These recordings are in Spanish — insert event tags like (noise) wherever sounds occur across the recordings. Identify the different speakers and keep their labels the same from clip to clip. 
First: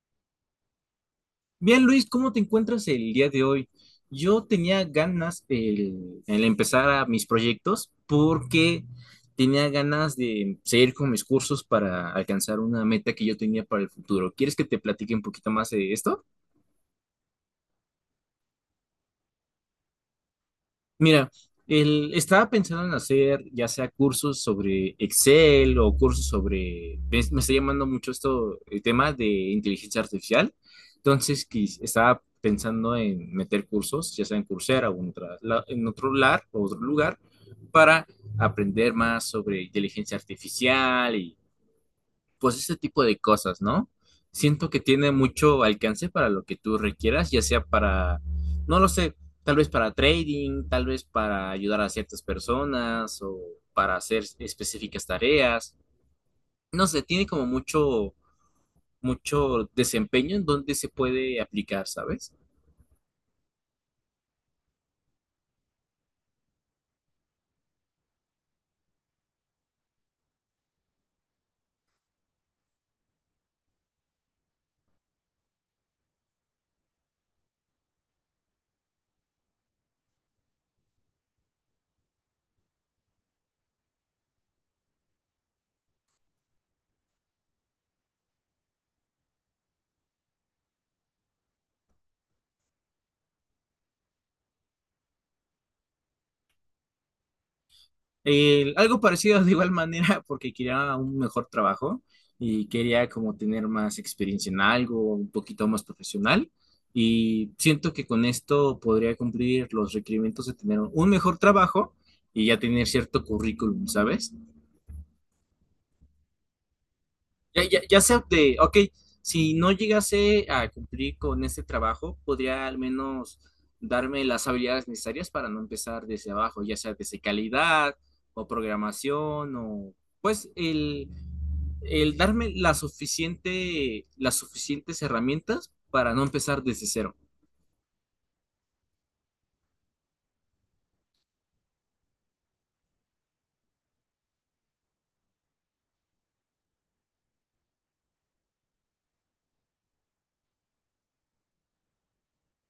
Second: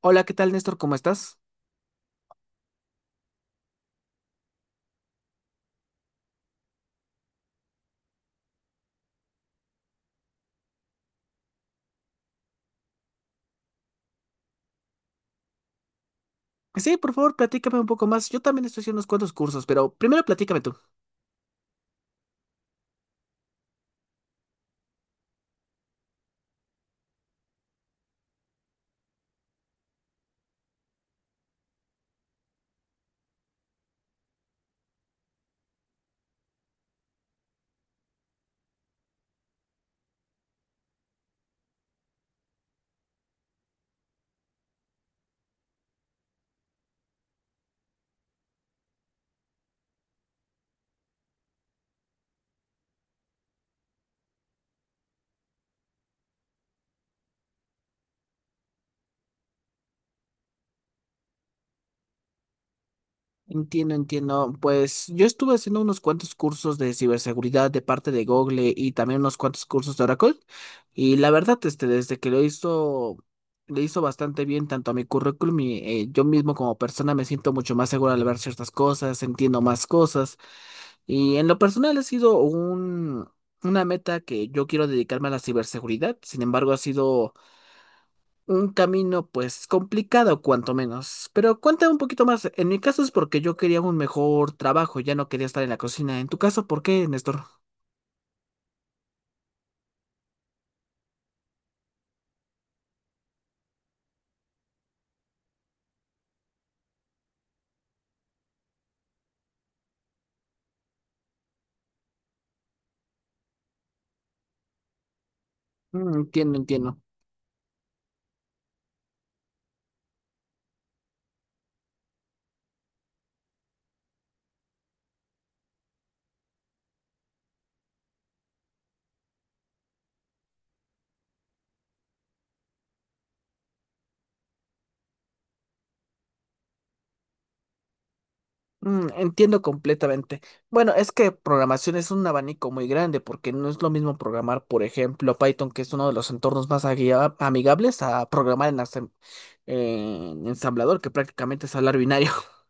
Speaker 1: Hola, ¿qué tal, Néstor? ¿Cómo estás?
Speaker 2: Bien, Luis, ¿cómo te encuentras el día de hoy? Yo tenía ganas el empezar a mis proyectos porque tenía ganas de seguir con mis cursos para alcanzar una meta que yo tenía para el futuro. ¿Quieres que te platique un poquito más de esto?
Speaker 1: Sí, por favor, platícame un poco más. Yo también estoy haciendo unos cuantos cursos, pero primero platícame tú.
Speaker 2: Mira, estaba pensando en hacer ya sea cursos sobre Excel o cursos sobre, me está llamando mucho esto, el tema de inteligencia artificial. Entonces, estaba pensando en meter cursos, ya sea en Coursera o en otro lugar, para aprender más sobre inteligencia artificial, pues ese tipo de cosas, ¿no? Siento que tiene mucho alcance para lo que tú requieras, ya sea para, no lo sé, tal vez para trading, tal vez para ayudar a ciertas personas o para hacer específicas tareas. No sé, tiene como mucho, mucho desempeño en donde se puede aplicar, ¿sabes?
Speaker 1: Entiendo, entiendo. Pues yo estuve haciendo unos cuantos cursos de ciberseguridad de parte de Google y también unos cuantos cursos de Oracle. Y la verdad, este, desde que lo hizo, le hizo bastante bien tanto a mi currículum y yo mismo como persona me siento mucho más seguro al ver ciertas cosas, entiendo más cosas. Y en lo personal ha sido una meta que yo quiero dedicarme a la ciberseguridad. Sin embargo, ha sido un camino, pues, complicado, cuanto menos. Pero cuéntame un poquito más. En mi caso es porque yo quería un mejor trabajo, ya no quería estar en la cocina. En tu caso, ¿por qué, Néstor?
Speaker 2: Algo parecido de igual manera porque quería un mejor trabajo y quería como tener más experiencia en algo, un poquito más profesional, y siento que con esto podría cumplir los requerimientos de tener un mejor trabajo y ya tener cierto currículum, ¿sabes?
Speaker 1: Mm, entiendo, entiendo.
Speaker 2: Ya sea de, ok, si no llegase a cumplir con este trabajo, podría al menos darme las habilidades necesarias para no empezar desde abajo, ya sea desde calidad o programación o pues el darme la suficiente, las suficientes herramientas para no empezar desde cero.
Speaker 1: Mm, entiendo completamente. Bueno, es que programación es un abanico muy grande, porque no es lo mismo programar, por ejemplo, Python, que es uno de los entornos más amigables, a programar en ensamblador, que prácticamente es hablar binario. (laughs)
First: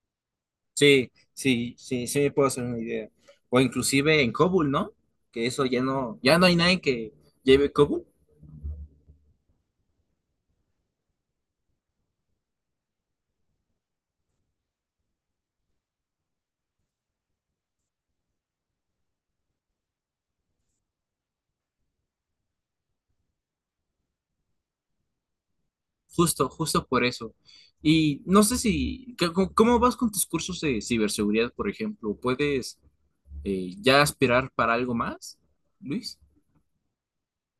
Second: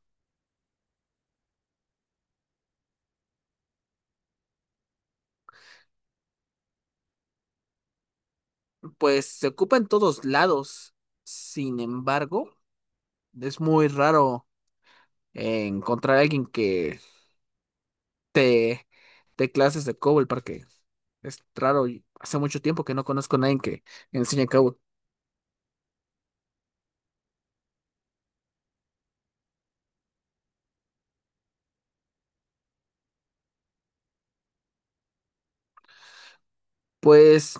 Speaker 2: Sí, sí, sí, sí me puedo hacer una idea. O inclusive en COBOL, ¿no? Que eso ya no, ya no hay nadie que lleve COBOL.
Speaker 1: Pues se ocupa en todos lados. Sin embargo, es muy raro. Encontrar a alguien que te dé clases de COBOL porque es raro y hace mucho tiempo que no conozco a nadie que enseñe COBOL.
Speaker 2: Justo, justo por eso. Y no sé si, ¿cómo vas con tus cursos de ciberseguridad, por ejemplo? ¿Puedes ya aspirar para algo más, Luis?
Speaker 1: Pues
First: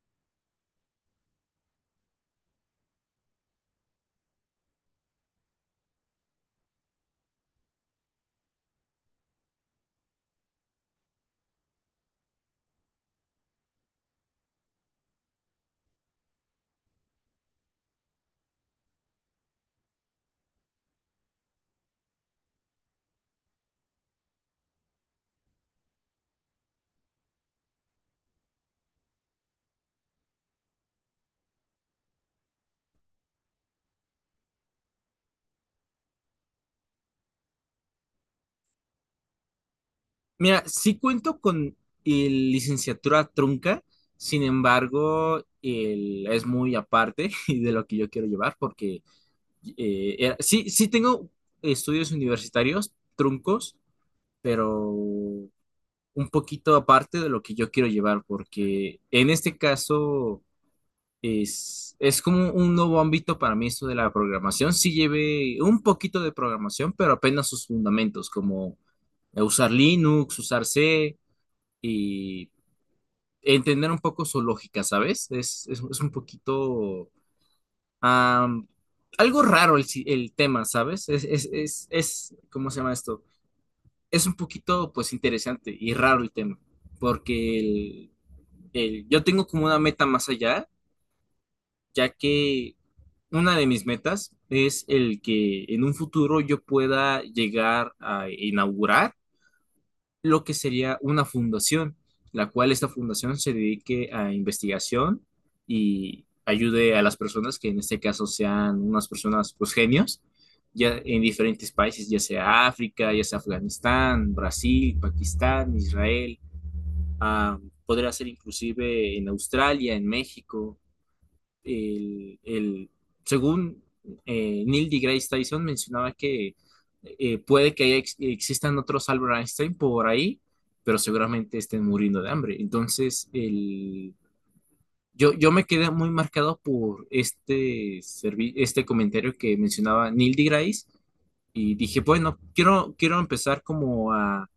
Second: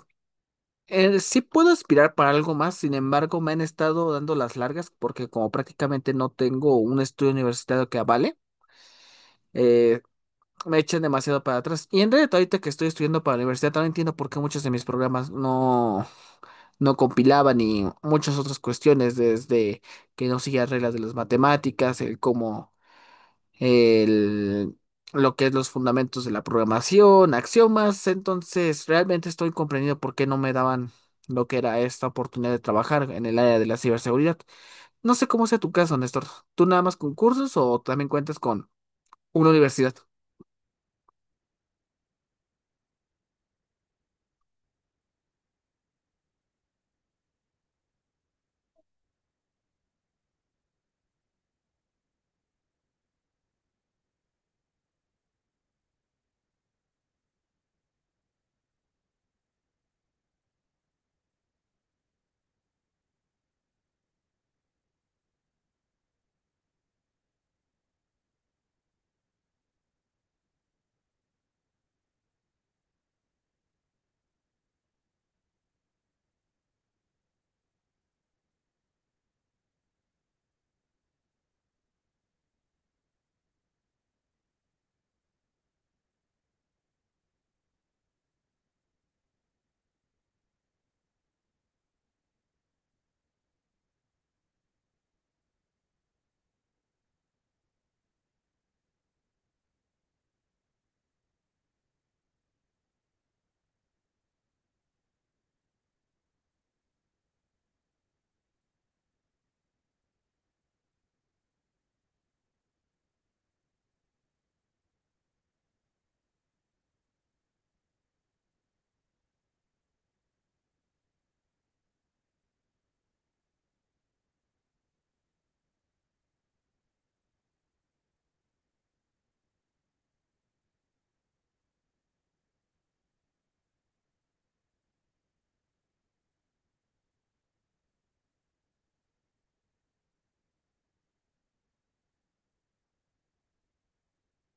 Speaker 1: sí puedo aspirar para algo más, sin embargo me han estado dando las largas porque como prácticamente no tengo un estudio universitario que avale, eh, me echan demasiado para atrás. Y en realidad ahorita que estoy estudiando para la universidad también entiendo por qué muchos de mis programas no compilaban y muchas otras cuestiones desde que no seguía reglas de las matemáticas, el cómo el- lo que es los fundamentos de la programación, axiomas. Entonces, realmente estoy comprendiendo por qué no me daban lo que era esta oportunidad de trabajar en el área de la ciberseguridad. No sé cómo sea tu caso, Néstor. ¿Tú nada más con cursos o también cuentas con una universidad?
Speaker 2: Mira, sí cuento con el licenciatura trunca, sin embargo, es muy aparte (laughs) de lo que yo quiero llevar, porque sí, sí tengo estudios universitarios truncos, pero un poquito aparte de lo que yo quiero llevar, porque en este caso es como un nuevo ámbito para mí esto de la programación. Sí llevé un poquito de programación, pero apenas sus fundamentos, como usar Linux, usar C y entender un poco su lógica, ¿sabes? Es un poquito am, algo raro el, el tema, ¿sabes? Es, ¿cómo se llama esto? Es un poquito, pues, interesante y raro el tema, porque yo tengo como una meta más allá, ya que una de mis metas es el que en un futuro yo pueda llegar a inaugurar lo que sería una fundación, la cual esta fundación se dedique a investigación y ayude a las personas que en este caso sean unas personas pues genios, ya en diferentes países, ya sea África, ya sea Afganistán, Brasil, Pakistán, Israel, ah, podría ser inclusive en Australia, en México, el, el- según Neil deGrasse Tyson mencionaba que puede que haya existan otros Albert Einstein por ahí, pero seguramente estén muriendo de hambre. Entonces, yo, yo me quedé muy marcado por este comentario que mencionaba Neil deGrasse y dije, bueno, quiero, quiero empezar como a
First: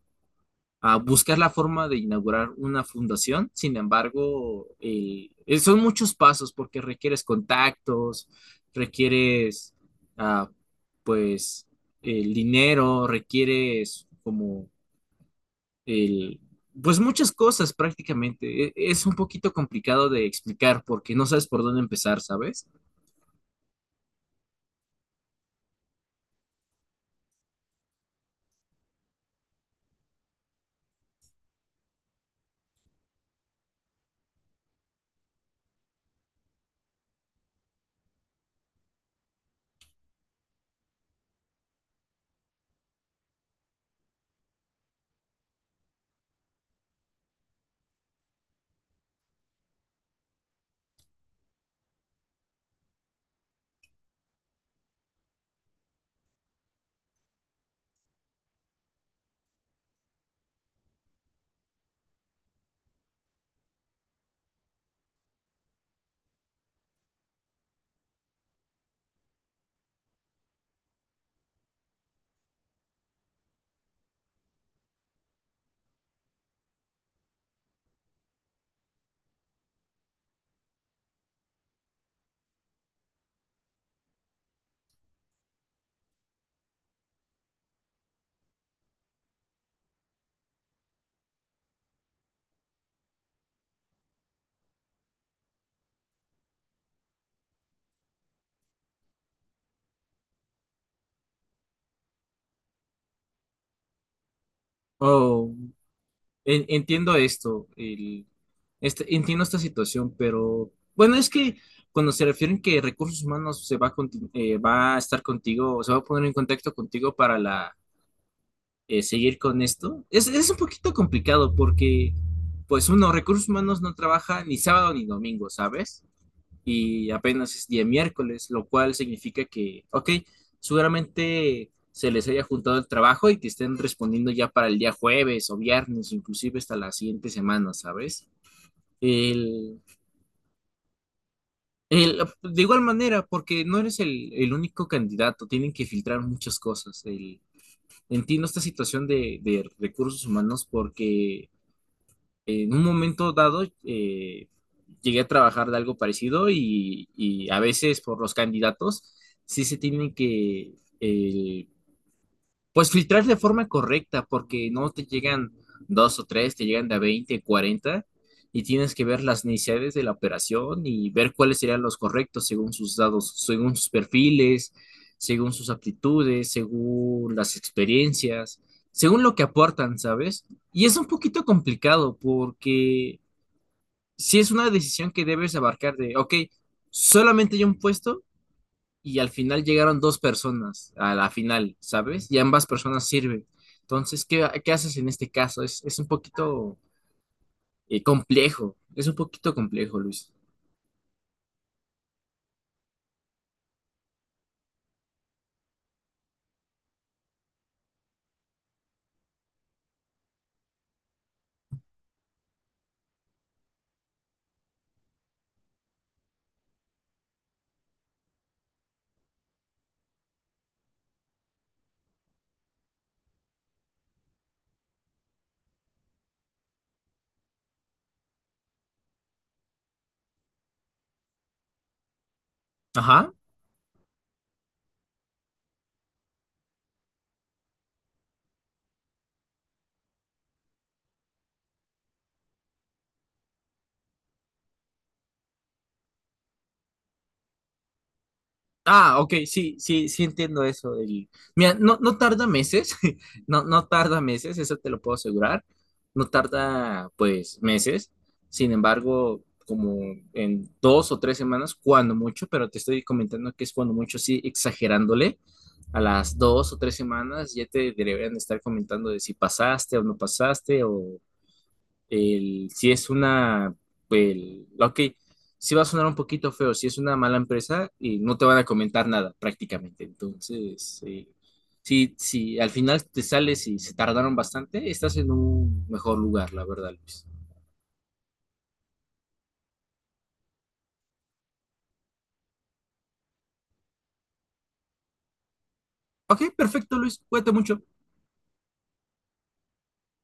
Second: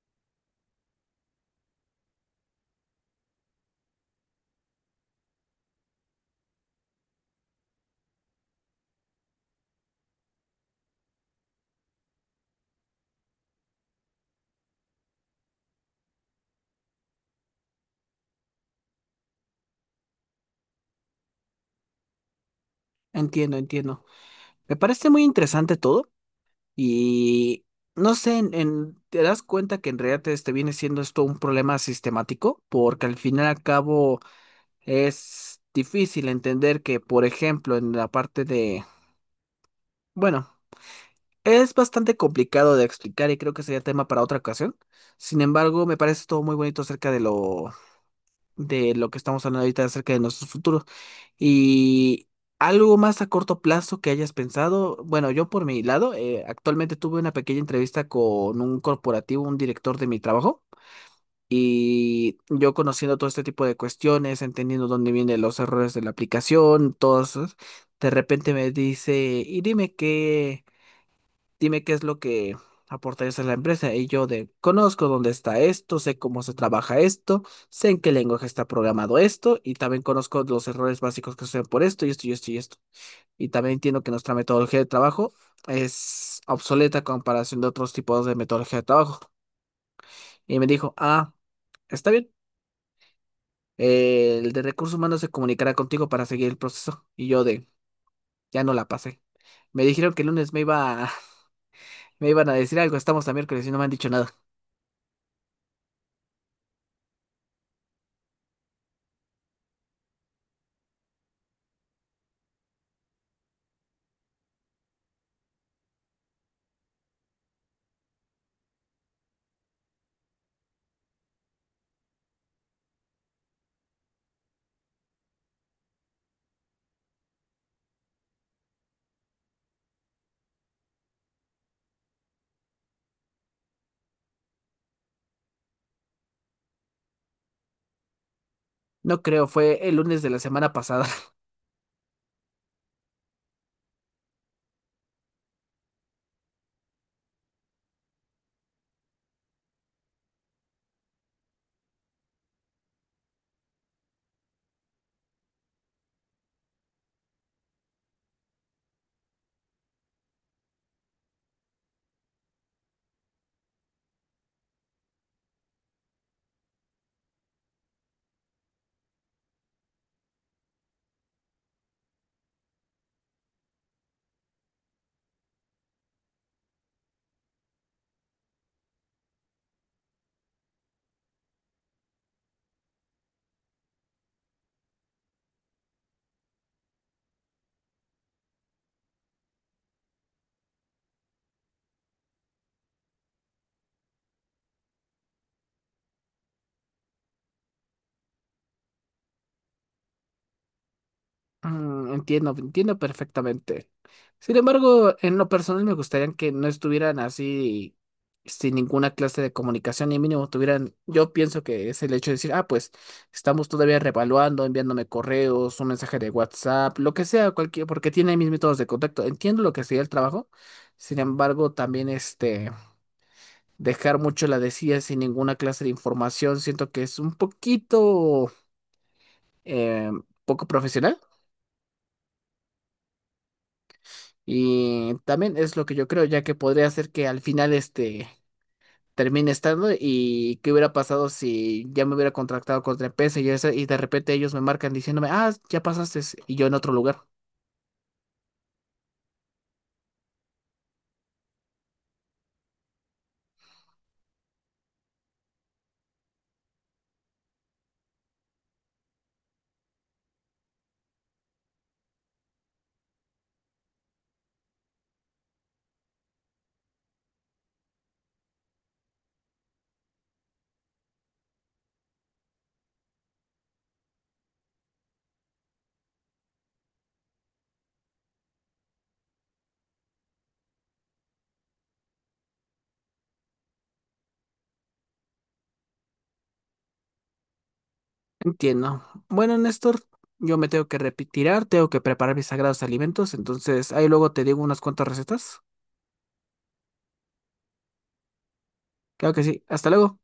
Speaker 2: buscar la forma de inaugurar una fundación. Sin embargo, son muchos pasos porque requieres contactos, requieres, ah, pues, el dinero, requieres como el, pues muchas cosas prácticamente. Es un poquito complicado de explicar porque no sabes por dónde empezar, ¿sabes?
Speaker 1: Entiendo, entiendo. Me parece muy interesante todo. Y no sé, te das cuenta que en realidad este viene siendo esto un problema sistemático, porque al final y al cabo es difícil entender que, por ejemplo, en la parte de, bueno, es bastante complicado de explicar y creo que sería tema para otra ocasión. Sin embargo, me parece todo muy bonito acerca de lo que estamos hablando ahorita acerca de nuestro futuro. Y algo más a corto plazo que hayas pensado, bueno, yo por mi lado, actualmente tuve una pequeña entrevista con un corporativo, un director de mi trabajo, y yo conociendo todo este tipo de cuestiones, entendiendo dónde vienen los errores de la aplicación, todos, de repente me dice, y dime qué es lo que aportarías a la empresa. Y yo de, conozco dónde está esto, sé cómo se trabaja esto, sé en qué lenguaje está programado esto, y también conozco los errores básicos que suceden por esto, y esto, y esto, y esto. Y también entiendo que nuestra metodología de trabajo es obsoleta a comparación de otros tipos de metodología de trabajo. Y me dijo, ah, está bien. El de recursos humanos se comunicará contigo para seguir el proceso. Y yo de, ya no la pasé. Me dijeron que el lunes (laughs) me iban a decir algo, estamos a miércoles y no me han dicho nada.
Speaker 2: O Entiendo esto, entiendo esta situación, pero bueno, es que cuando se refieren que recursos humanos se va a, va a estar contigo, o se va a poner en contacto contigo para la, seguir con esto, es un poquito complicado porque, pues uno, recursos humanos no trabaja ni sábado ni domingo, ¿sabes? Y apenas es día miércoles, lo cual significa que, ok, seguramente se les haya juntado el trabajo y que estén respondiendo ya para el día jueves o viernes, inclusive hasta la siguiente semana, ¿sabes?
Speaker 1: No creo,
Speaker 2: El,
Speaker 1: fue el lunes de la semana pasada. (laughs)
Speaker 2: de igual manera, porque no eres el único candidato, tienen que filtrar muchas cosas. Entiendo esta situación de recursos humanos porque en un momento dado llegué a trabajar de algo parecido y a veces por los candidatos sí se tiene que eh, pues filtrar de forma correcta, porque no te llegan dos o tres, te llegan de a 20, 40, y tienes que ver las necesidades de la operación y ver cuáles serían los correctos según sus dados, según sus perfiles, según sus aptitudes, según las experiencias, según lo que aportan, ¿sabes? Y es un poquito complicado porque si es una decisión que debes abarcar de, ok, solamente hay un puesto y al final llegaron dos personas a la final, ¿sabes? Y ambas personas sirven. Entonces, ¿qué, qué haces en este caso? Es un poquito complejo, es un poquito complejo, Luis.
Speaker 1: Mm, entiendo, entiendo perfectamente. Sin embargo, en lo personal me gustaría que no estuvieran así sin ninguna clase de comunicación y mínimo tuvieran, yo pienso que es el hecho de decir, ah, pues estamos todavía revaluando, enviándome correos, un mensaje de WhatsApp, lo que sea, cualquier, porque tiene mis métodos de contacto. Entiendo lo que sería el trabajo. Sin embargo, también este, dejar mucho la decía sin ninguna clase de información, siento que es un poquito eh, poco profesional.
Speaker 2: Ajá.
Speaker 1: Y también es lo que yo creo, ya que podría ser que al final este termine estando y qué hubiera pasado si ya me hubiera contractado contra empresa y, eso y de repente ellos me marcan diciéndome, ah, ya pasaste y yo en otro lugar.
Speaker 2: Ah, ok, sí, sí, sí entiendo eso. Mira, no, no tarda meses, (laughs) no, no tarda meses, eso te lo puedo asegurar. No tarda, pues, meses. Sin embargo, como en dos o tres semanas, cuando mucho, pero te estoy comentando que es cuando mucho, sí, exagerándole. A las dos o tres semanas ya te deberían estar comentando de si pasaste o no pasaste o si es una, ok, si va a sonar un poquito feo, si es una mala empresa, y no te van a comentar nada prácticamente. Entonces, si, si al final te sales y se tardaron bastante, estás en un mejor lugar, la verdad, Luis.
Speaker 1: Entiendo. Bueno, Néstor, yo me tengo que retirar, tengo que preparar mis sagrados alimentos, entonces ahí luego te digo unas cuantas recetas.
Speaker 2: Ok, perfecto, Luis, cuídate mucho.
Speaker 1: Claro que sí. Hasta luego.